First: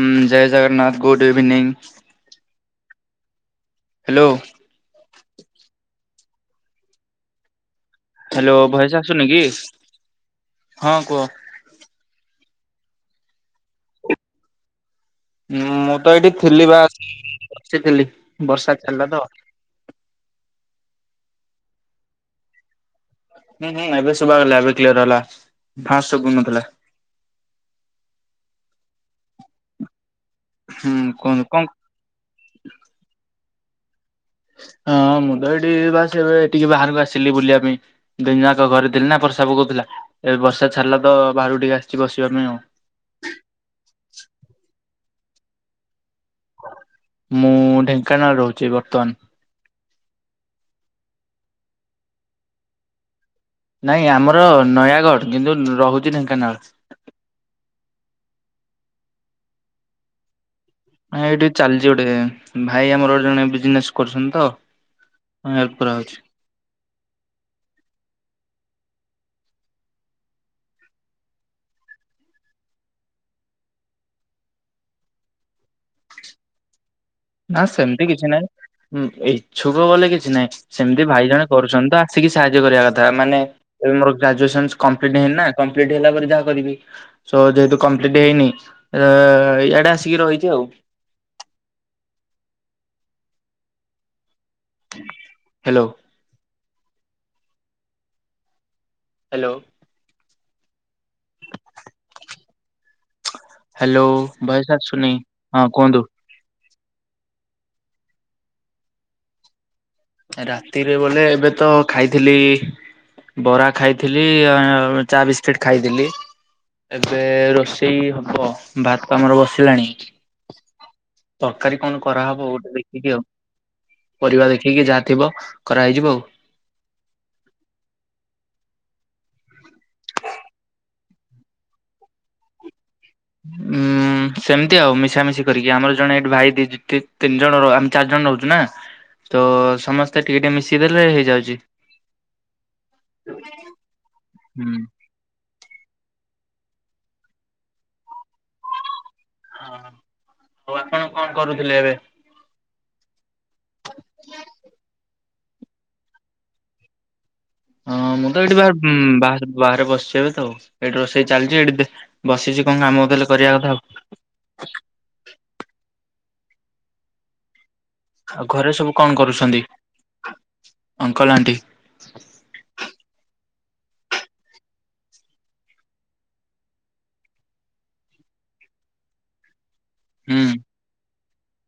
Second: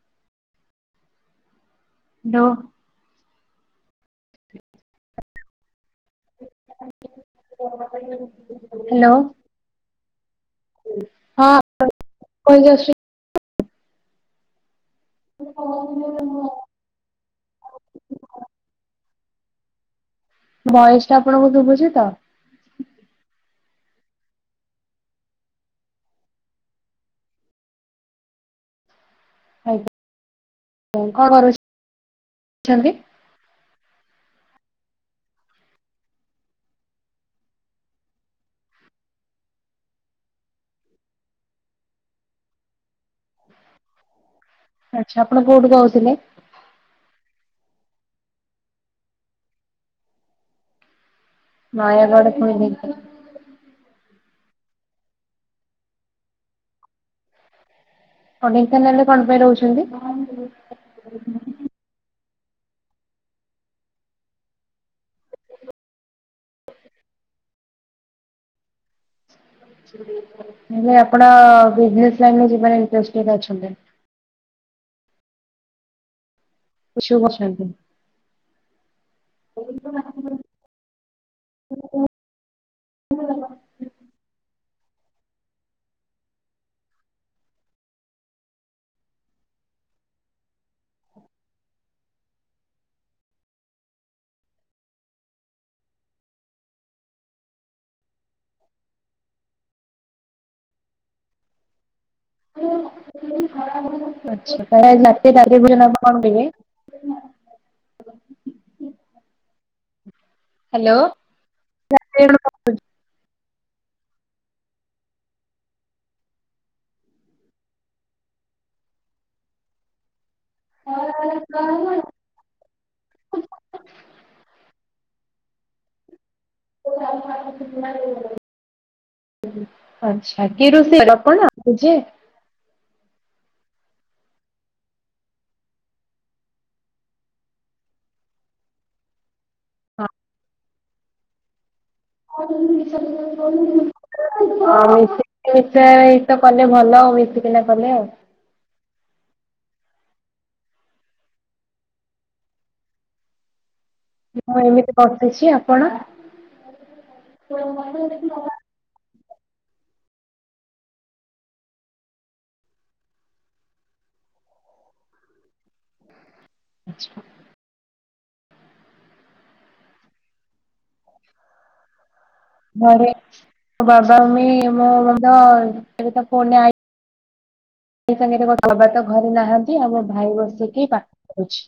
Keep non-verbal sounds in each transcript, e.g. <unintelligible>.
ଉଁ ଜୟ Jagannath good evening. ଡୋ hello hello voice hello ଆସୁନି କି? ହଁ କୁହ ହଁ <unintelligible> ଉଁ ମୁଁ ତ ଏଠି ଥିଲି ବା <unintelligible> ବସିଥିଲି ବର୍ଷା ଛାଡିଲା ତ। ବୟସଟା ଆପଣଙ୍କୁ ଶୁଭୁଛି ତ? ହୁଁ ହୁଁ ଏବେ ଶୁଭାଗଲା ଏବେ କ୍ଲିୟର ହେଲା ଫାଷ୍ଟ ସୁବୁ ନଥିଲା। ହୁଁ ଆଜ୍ଞା କଣ କୁହନ୍ତୁ କରୁ <unintelligible> ଛନ୍ତି ହଁ ମୁଁ ତ ଏଠି ବାସ ଏବେ ଟିକେ ବାହାରକୁ ଆସିଲି ବୁଲିବା ପାଇଁ। ଦିନ ଯାକ ଘରେ ଥିଲି ନା ବର୍ଷା ପକଉଥିଲା। ଏବେ ବର୍ଷା ଛାଡ଼ିଲା ତ ବାହାରୁ ଟିକେ ଆସିଛି ବସିବା ପାଇଁ ଆଉ। ଆଚ୍ଛା ଆପଣ କୋଉଠୁ କହୁଥିଲେ? ମୁଁ ଢେଙ୍କାନାଳ ରହୁଛି ବର୍ତ୍ତମାନ। ନୟାଗଡ଼ ପୁଣି ଢେଙ୍କାନାଳ। ନାଇଁ ଆମର ନୟାଗଡ଼ କିନ୍ତୁ ରହୁଛି ଢେଙ୍କାନାଳ। ହଁ ଢେଙ୍କାନାଳରେ କଣ ପାଇଁ ରହୁଛନ୍ତି? ନାଇଁ ଏଇଠି ଚାଲିଛି ଗୋଟେ ଭାଇ ଆମର ଗୋଟେ ଜଣେ ବିଜନେସ କରୁଛନ୍ତି ତ। ହେଲ୍ପ କରାହଉଛି। ହେଲେ ଆପଣ ବିଜନସ ଲାଇନ୍ ରେ <unintelligible> ପୁ <unintelligible> ନା ସେମିତି କିଛି ନାହିଁ। ହୁଁ ଇଛୁକ ବଲେ କିଛି ନାହିଁ। ସେମିତି ଭାଇ ଜଣେ କରୁଛନ୍ତି ତ ଆସିକି ସାହାଯ୍ୟ କରିବା କଥା ମାନେ ଏ ମୋର ଗ୍ରାଜୁଏସନ କମ୍ପଲିଟ ହେଇନା କମ୍ପଲିଟ ହେଲା ପରେ ଯାହା କରିବି। ସ ଯେହେତୁ କମ୍ପ୍ଲିଟ ହେଇନି ର ଇଆଡେ ଆସିକି ରହିଚି ଆଉ। ହାଲୋ। ହାଲୋ। ହ୍ୟାଲୋ ଆଚ୍ଛା ଭଏସ ଆସୁନି ହଁ କୁହନ୍ତୁ। <unintelligible> ରାତିରେ ହ୍ୟାଲୋ ବୋଲେ ଏବେ ତ ଖାଇଥିଲି ବରା ଖାଇଥିଲି ଚା ବିସ୍କିଟ୍ ଖାଇଥିଲି। ଏବେ ରୋଷେଇ ହବ ଭାତ ଆମର ବସିଲାଣି। ତରକାରୀ କଣ କରାହବ ଗୋଟେ ଦେଖିକି ଆଉ ପରିବା ଦେଖିକି ଯାହା ଥିବ। କରାହେଇଯିବ ଆଉ। <unintelligible> ଆଛା, କି ରୋଷେଇ ଆପଣ ନିଜେ। ଉଁ। ହୁଁ ସେମିତି ଆଉ ମିଶାମିଶି କରିକି ଆମର ଜଣେ ଏଠି ଭାଇ ଦି-ତି-ତିନି ଜଣ ର ଆମେ ଚାର୍ ଜଣ ରହୁଚୁ ନା। <inaudible> ତ ସମସ୍ତେ ଟିକେ ଟିକେ ମିଶିଦେଲେ ହେଇଯାଉଚି। <unintelligible> ହୁଁ। ଏଇଟା ଏଇତ କଲେ ଭଲ ଆଉ ମିଶିକିନା କଲେ ଆଉ। ହଁ ଆଉ ଆପଣ କଣ କରୁଥିଲେ ଏବେ? ମୁଁ ଏମିତି ବସିଛି ଆପଣ? ହଁ ମୁଁ ତ ଏଇଟି <unintelligible> ଉଁ ବାହାର ବାହାରେ ବସିଚି ଏବେତ ଏଇଠି ରୋଷେଇ ଚାଲିଚି ଏଇଠି ଦେ ବସିଛି କଣ କାମ ଦେଲେ କରିବା କଥା ଆଉ। ହ ଆଚ୍ଛା। ଆଉ ଘରେ ସବୁ କଣ କରୁଛନ୍ତି, ଅଙ୍କଲ ଆଣ୍ଟି? ଘରେ ବାବା ମମି <unintelligible> ଏବେ ତ ଫୋନ୍ ରେ ଆଇ <unintelligible> ବାବା ତ ଘରେ ନାହାନ୍ତି ଆଉ ମୋ ଭାଇ ହୁଁ ବସିକି ପାଠ ପଢୁଛି।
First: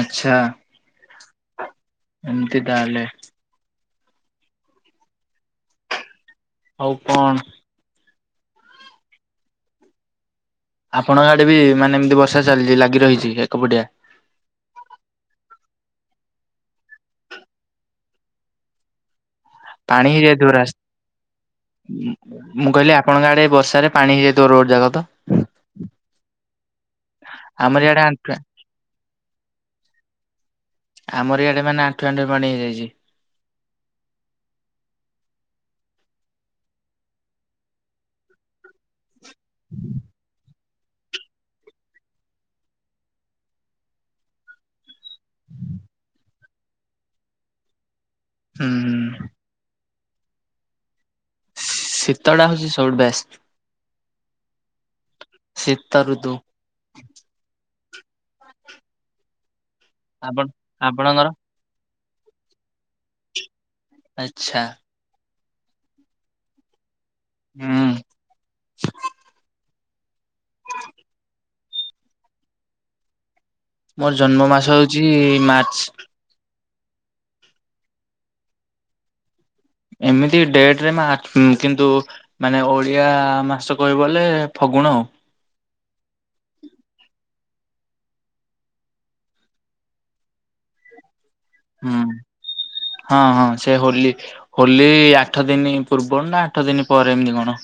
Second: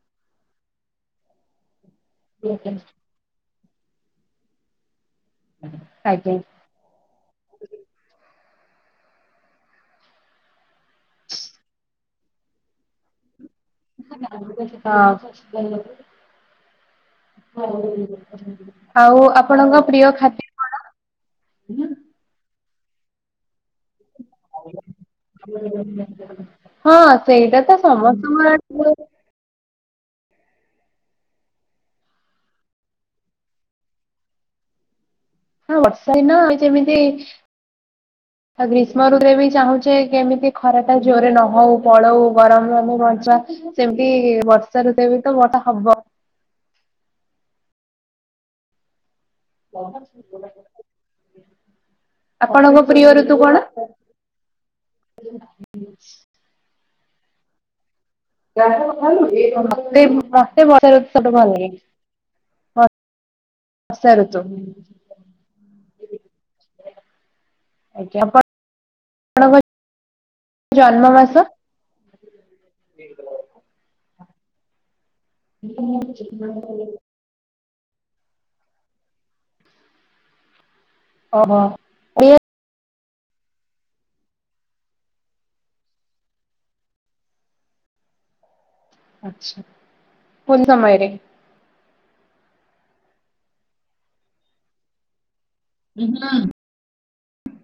ଆଛା। ଏମତି ତାହେଲେ। ଆଜ୍ଞା। ଆଉ କଣ? ଆପଣଙ୍କ ଆଡେ ବି ମାନେ ଏମିତି ବର୍ଷା ଚାଲିଚି ଲାଗି ରହିଚି ଏକପଡିଆ। ହଁ। ଆଉ ଆ ପାଣି ହେଇଯାଇଥିବ ରାସ୍ ମୁଁ କହିଲି ଆପଣଙ୍କ ଆଡେ ବର୍ଷାରେ ପାଣି ହେଇଯାଇଥିବ ରୋଡ ଜାକ ତ? ହଁ ସେଇଟା ତ ଆମର ଇଆଡେ ଆଣ୍ଠୁଏ ସମସ୍ତଙ୍କର ଆଡ଼େ ହୁଏ। ଆମର ଇଆଡେ ମାନେ ଆଣ୍ଠୁଏ ଆଣ୍ଠୁଏ ପାଣି ହେଇଯାଇଚି। ହଁ ବର୍ଷା ଦିନ ଆଉ ଯେମିତି ଆ ଗ୍ରୀଷ୍ମ ଋତୁରେ ବି ଚାହୁଁଚେ କେମିତି ଖରା ଟା ଜୋରେ ନହଉ ପଳଉ ଗରମରୁ ଆମକୁ ବଞ୍ଚା ସେମିତି ବର୍ <unintelligible> ହବ। ହୁଁ ହୁଁ। ଶୀତଟା ହଉଛି ଆପଣଙ୍କ ସବୁଠୁ ପ୍ରିୟ ବେଷ୍ଟ ଋତୁ କଣ? ଶୀତ ଋତୁ। <unintelligible> ଭଲ ଆପଣ ଆପଣଙ୍କର ଲଗେ। ବସା ଋତୁ? ଆଚ୍ଛା ହୁଁ ଆଜ୍ଞା ପା ପଣଙ୍କ ଜନ୍ମ ମାସ। ମୋର ଜନ୍ମ ମାସ ହଉଚି <unintelligible> ଏମିତି ଡେଟ ରେ ମୋ ଆ ଓହୋ କିନ୍ତୁ ମାନେ ଓଡିଆ ମାସ କହିବ ଗଲେ ଫଗୁଣ। ଆଛା କୁନ୍ ସମୟରେ। ହୁଁ ହଁ ହଁ ସେ ହୋଲି ହୋଲି ଆଠ ଦିନି ପୂର୍ବରୁ ନା ଆଠ ଦିନି ପରେ ଏମିତି କଣ।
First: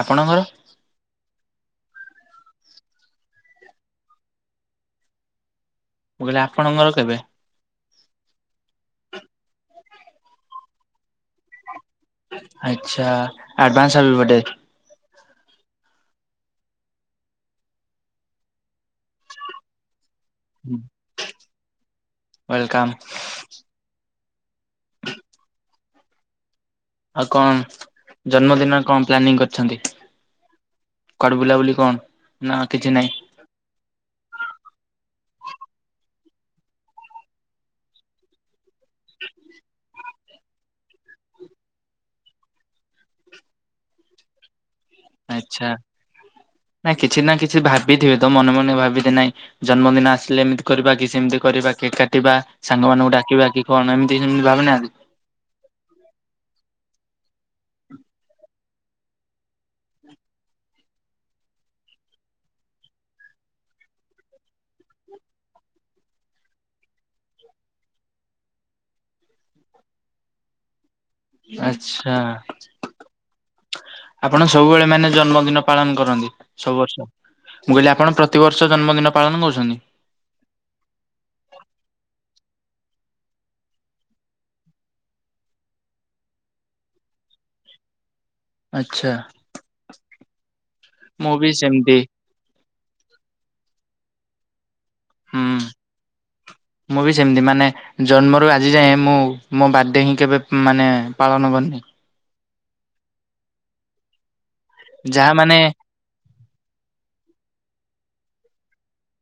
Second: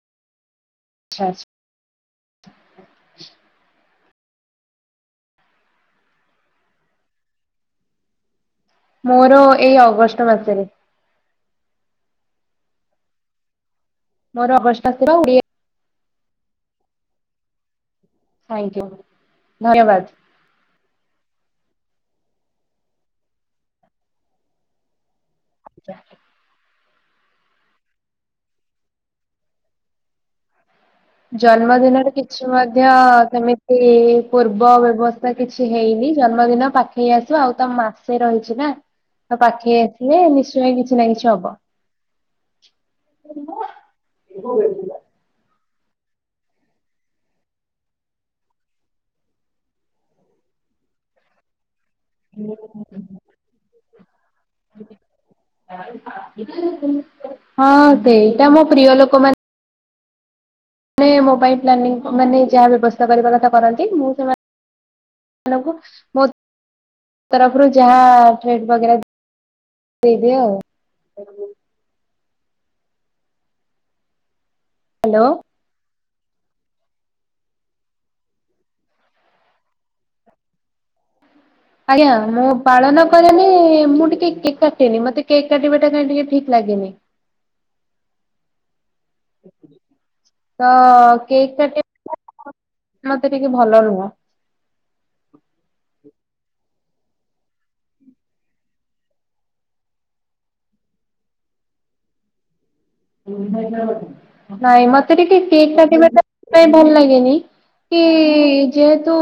ଆପଣଙ୍କର? ଆଚ୍ଛା ଆ ମୁଁ କଇଲି ଆପଣଙ୍କର କେବେ? ମୋର ଏଇ ଅଗଷ୍ଟ ମାସରେ। ଆଚ୍ଛା ଆଡଭାନ୍ସ ହାପି ବାଡେ। ମୋର ଅଗଷ୍ଟ ଶିର <unintelligible> ଥ୍ୟାଙ୍କୟୁ ଧନ୍ୟବାଦ। ୱେଲକମ୍। <unintelligible> ଆଉ କଣ ଜନ୍ମଦିନ କଣ ପ୍ଲାନିଂ କରିଛନ୍ତି? କୁଆଡେ ବୁଲାବୁଲି କଣ ଜନ୍ମଦିନରେ କିଛି ନା ମଧ୍ୟ ନାଇଁ ସେମି ଏ ପୂର୍ବ ବ୍ୟବସ୍ଥା କିଛି ହେଇନି ଜନ୍ମଦିନ ପାଖେଇ ଆସୁ ଆଉ ତ ମାସେ ରହିଛି ନା। ତ ପାଖେଇ ଆସିଲେ ନିଶ୍ଚୟ କିଛି ନା କିଛି ହବ। <unintelligible> ଆଚ୍ଛା, ନାଇଁ କିଛି ନା କିଛି ଭାବିଥିବେ ତ ମନେ ମନେ ଭାବିଥେ ନାଇ ଜନ୍ମଦିନ ଆସିଲେ ଏମିତି କରିବା କି ସେମିତି କରିବା, କି କା କଟିବା ସାଙ୍ଗମାନଙ୍କୁ ଡାକିବା କି କଣ ଏମିତି ସେମିତି <unintelligible> ହଁ ସେଇଟା ମୋ ପ୍ରିୟ ଲୋକ ମା ନେ ମୋବାଇଲ ପ୍ଲାନିଂ ମାନେ ଯାହା ବ୍ୟବସ୍ଥା କରିବା କଥା କରନ୍ତି ମୁଁ ସେମା <unintelligible> ତରଫରୁ ଯାହା ଟ୍ରିଟ ବଗେରା ଦେଇଦିଏ ଆଉ। ଆଚ୍ଛା। ଆପଣ ସବୁବେଳେ ମାନେ ହ୍ୟାଲୋ ଜନ୍ମଦିନ ପାଳନ କରନ୍ତି? ସବୁ ବର୍ଷ ମୁଁ କଇଲି ଆପଣ ପ୍ରତିବର୍ଷ ଜନ୍ମଦିନ ପାଳନ କରୁଚନ୍ତି? ଆଜ୍ଞା ମୁଁ ପାଳନ କରେନି ମୁଁ ଟିକେ କେକ୍ କାଟେନି, ମୋତେ କେକ୍ କାଟିବା ଟା କାଇଁ ଟିକେ ଠିକ୍ ଲାଗେନି। ଆଚ୍ଛା। ତ ମୁଁ ବି କେକ୍ କାଟିଆ ସେମିତି ମତେ ଟିକେ ଭଲ ନୁହଁ। ହୁଁ ମୁଁ ବି ସେମିତି ମାନେ ଜନ୍ମରୁ ଆଜି ଯାଏଁ ମୁଁ ମୋ ବାଡେ ହିଁ କେବେ ମାନେ ପାଳନ କରନି। ନାଇଁ ମତେ ଯାହା ଟିକେ ମାନେ କେକ କାଟିବା ଟା ପାଇ ଭଲ ଲାଗେନି। କି ଯେହେତୁ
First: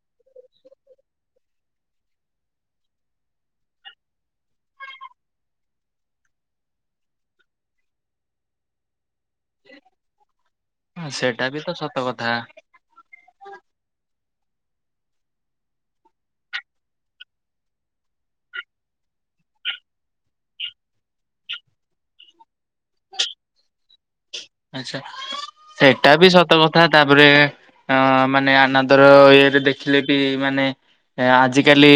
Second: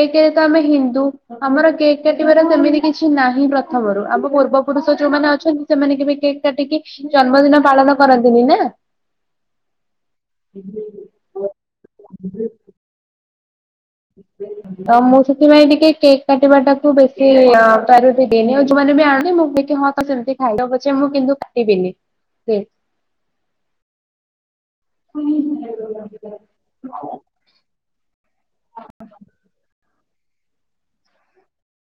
ଏକେରେ ତ ଆମେ ହିନ୍ଦୁ। ଆମର କେକ୍ କାଟିବାର ସେମିତି କିଛି ନାହିଁ ପ୍ରଥମରୁ, ଆମ ପୂର୍ବ ପୁରୁଷ ଯୋଉମାନେ ଅଛନ୍ତି। ସେମାନେ କେବେ କେକ୍ କାଟିକି ଜନ୍ମଦିନ ପାଳନ କରନ୍ତିନି ନା। ହୁଁ ସେଇଟା ବି ତ ସତ କଥା। <inaudible> ତ ମୁଁ ସେଥିପାଇଁ ଟିକେ କେକ୍ କାଟିବା ଟାକୁ ବେଶୀ ଆଁ ପ୍ରାଅରିଟି ଦିଏନି, ଯୋମାନେ ବି ଆଣେ ମୁଁ ଟିକେ ହଁ ହଁ ସେମତି ଖାଇଦିଅ ପଛେ ମୁଁ କିନ୍ତୁ କାଟିବିନି, କେକ। ଆଚ୍ଛା ସେଟା ବି ସତ କ ତଥା ତାପରେ ଅ ମାନେ ଆନାନ୍ଦର ଇଏରେ ଦେଖିଲେ ବି ମାନେ ଆଁ ଆଜିକାଲି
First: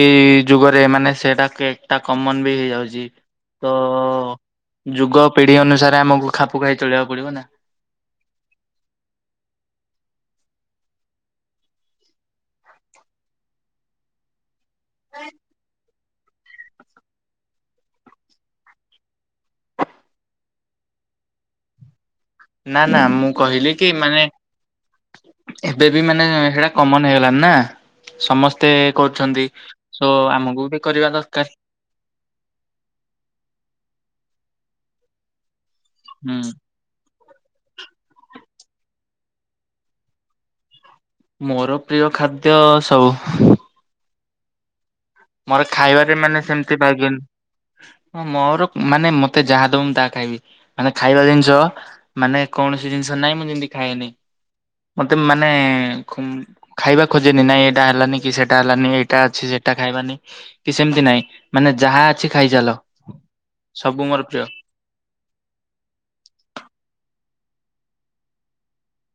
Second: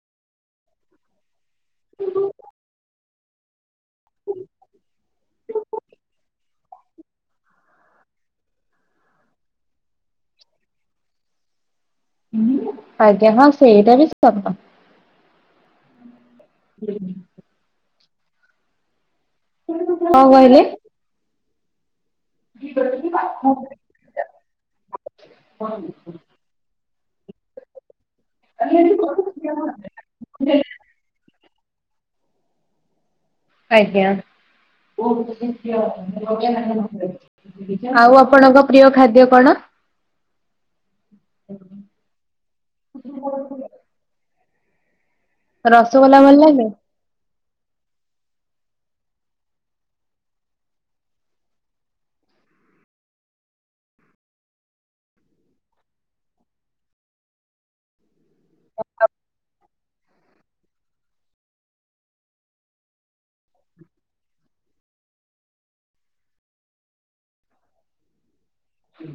ଯୁଗରେ ମାନେ ସେଇଟା କେକ୍ ଟା କମନ ବି ହେଇଯାଉଚି, ତ ଯୁଗ ପିଢ଼ି ଅନୁସାରେ ଆମକୁ ଖା ପୁ ଖାଇ ଚଳି <unintelligible> ଆଜ୍ଞା ହଁ ସେଇଟା ବି ସତ କ <inaudible> <unintelligible> କ କହିଲେ? ନା ନା ମୁଁ କହିଲି କି ମାନେ? ଏବେ ବି ମାନେ ସେଇଟା କମନ ହେଇଗଲାଣି ନା ସମସ୍ତେ କରୁଚନ୍ତି ସୋ ଆମକୁ ବି କରିବା ଦରକାର। ଆଜ୍ଞା ହୁଁ। <unintelligible> ଆଉ ଆପଣଙ୍କ ପ୍ରିୟ ଖାଦ୍ୟ କଣ? ମୋର ପ୍ରିୟ ଖାଦ୍ୟ ସ ମୋର ଖାଇବାରେ ରସଗୋଲା ଭଲ ମାନେ ଲାଗେ? ସେମିତି ପାଇ ହଁ ମୋର ମାନେ ମତେ ଯାହା ଦବ ତାହା ଖାଇବି, ମାନେ ଖାଇବା ଜିନିଷ ମାନେ କୌଣସି ଜିନିଷ ନହିଁ ମୁଁ ଯେମତି ଖାଏନି ମତେ ମାନେ ଖାଇବା ଖୋଜେନି, ଇଟା ହେଲାନି କି ସେଇଟା ହେଲାନି, ଏଇଟା ଅଛି ସେଟା ଖାଇବାନି କି ସେମତି ନାଇଁ ମାନେ ଯାହା ଅଛି ଖାଇ ଚାଲ। ସବୁ ମୋର ପ୍ରିୟ। ହୁ।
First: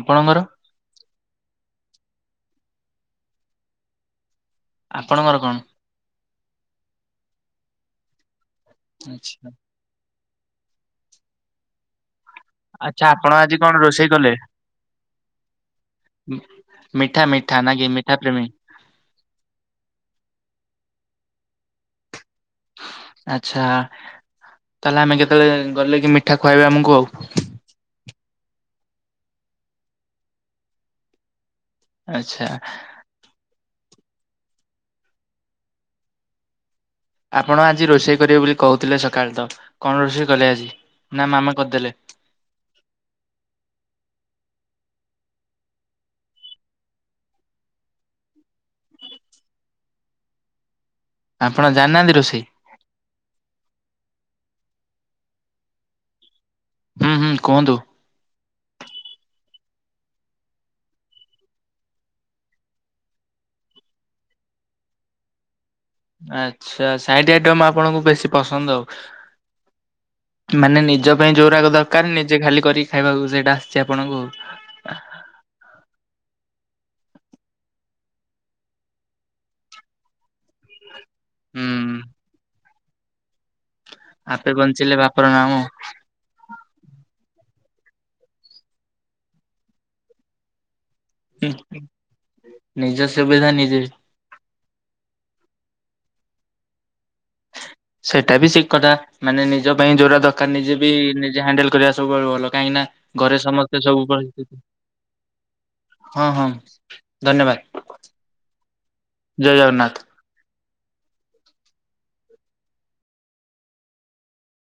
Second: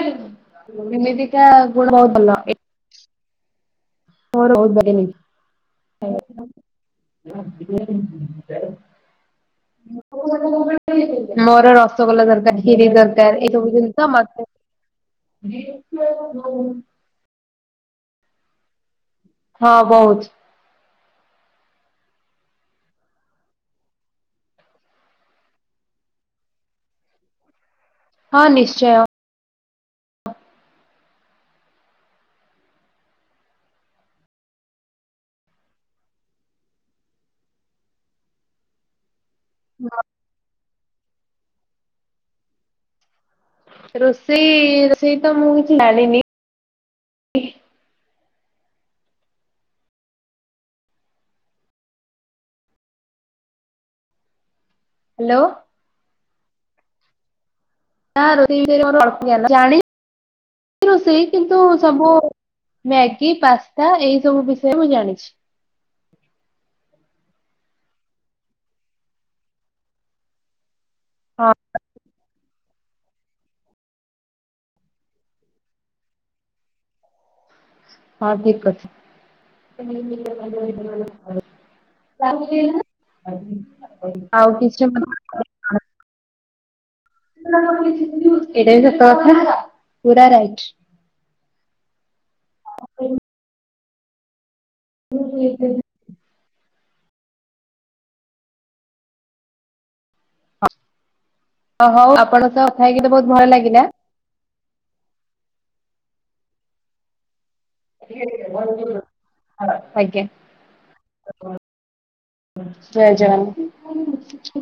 ଆପଣଙ୍କର? ନିମଦିିକ ଗୁଣ ହ <unintelligible> ଆପଣଙ୍କର <unintelligible> ଆଚ୍ଛା। ମୋର ରସଗୋଲା ଦରକାର। <unintelligible> ଆଚ୍ଛା ଆପଣ ଦରକାର। ଆଜି ଏଇସବୁ କଣ ଜିନିଷ ରୋଷେଇ କଲେ? ମତେ। <unintelligible> ମିଠା -ମିଠା ନା କି ମିଠା ପ୍ରେମୀ। ହଁ ବହୁତ। ଆଚ୍ଛା ତାହେଲେ ଆମେ କେତେବେଳେ ଗଲେ କି ମିଠା ଖୁଆଇବେ ଆମକୁ ଆଉ। ହଁ ନିଶ୍ଚୟ। ଆଛା। ଆପଣ ଆଜି ରୋଷେଇ କରିବେ ବୋଲି କହୁଥିଲେ ସକାଳେ ତ କଣ ରୋଷେଇ କଲେ ଆଜି ନା ମାମା କରିଦେଲେ? ରୋଷେଇ ରୋଷେଇ ତ ମୁଁ କିଛି ଜାଣିନି। ଆପଣ ଜାନାହାନ୍ତି ରୋଷେଇ? ହ୍ୟାଲୋ। ହୁଁ- ହୁଁ କୁହନ୍ତୁ। ନା ରୋଷେଇ ବିଷୟ ରେ ମୋର ଅଳ୍ପ ଜ୍ଞାନ। ଜାଣିଛି ରୋଷେଇ କିନ୍ତୁ ସବୁ ମ୍ୟାଗି, ପାସ୍ତା ଏଇ ସବୁ ବିଷୟ ରେ ମୁଁ ଜାଣିଛି। ଆଚ୍ଛା ସାଇଡ ଆଇଟମ୍ ଆପଣଙ୍କୁ ବେଶୀ ପସନ୍ଦ ଆଉ। ମାନେ ନିଜ ପାଇଁ ହଁ ଯୋଉରାଗ ଦରକାର ନିଜେ ଖାଲି କରିକି ଖାଇବାକୁ ସେଇଟା ଆସିଛି ଆପଣଙ୍କୁ। ହଁ ଠିକ କରିଛି। ହୁଁ ଆଉ ଆପେ କିଛି ମ। ବଞ୍ଚିଲେ ବାପର ନାମ <unintelligible> ଏଇଟା ବି ସତ କଥା ପୁରା ରାଇଟ। ନିଜ ସୁବିଧା ନିଜେ। <inaudible> ସେଇଟା ବି ଠିକ କଥା ମାନେ ନିଜ ପାଇଁ ଯୋଉଟା ଦର କାର ନିଜେ ବି ନିଜେ ହ୍ୟାଣ୍ଡେଲ କରିବା ହଉ ସବୁବେଳେ ଆପଣଙ୍କ ଭଲ। ସହ କାହିଁକି ନା କଥା ହେଇକି ତ ବହୁତ ଘରେ ଭଲ ଲାଗିଲା ସମସ୍ତେ ସବୁ ହଁ ହଁ। ଧନ୍ୟବାଦ। ଜୟ ଜଗନ୍ନାଥ। ଆଜ୍ଞା। ଜୟ ଜଗନ୍ନାଥ।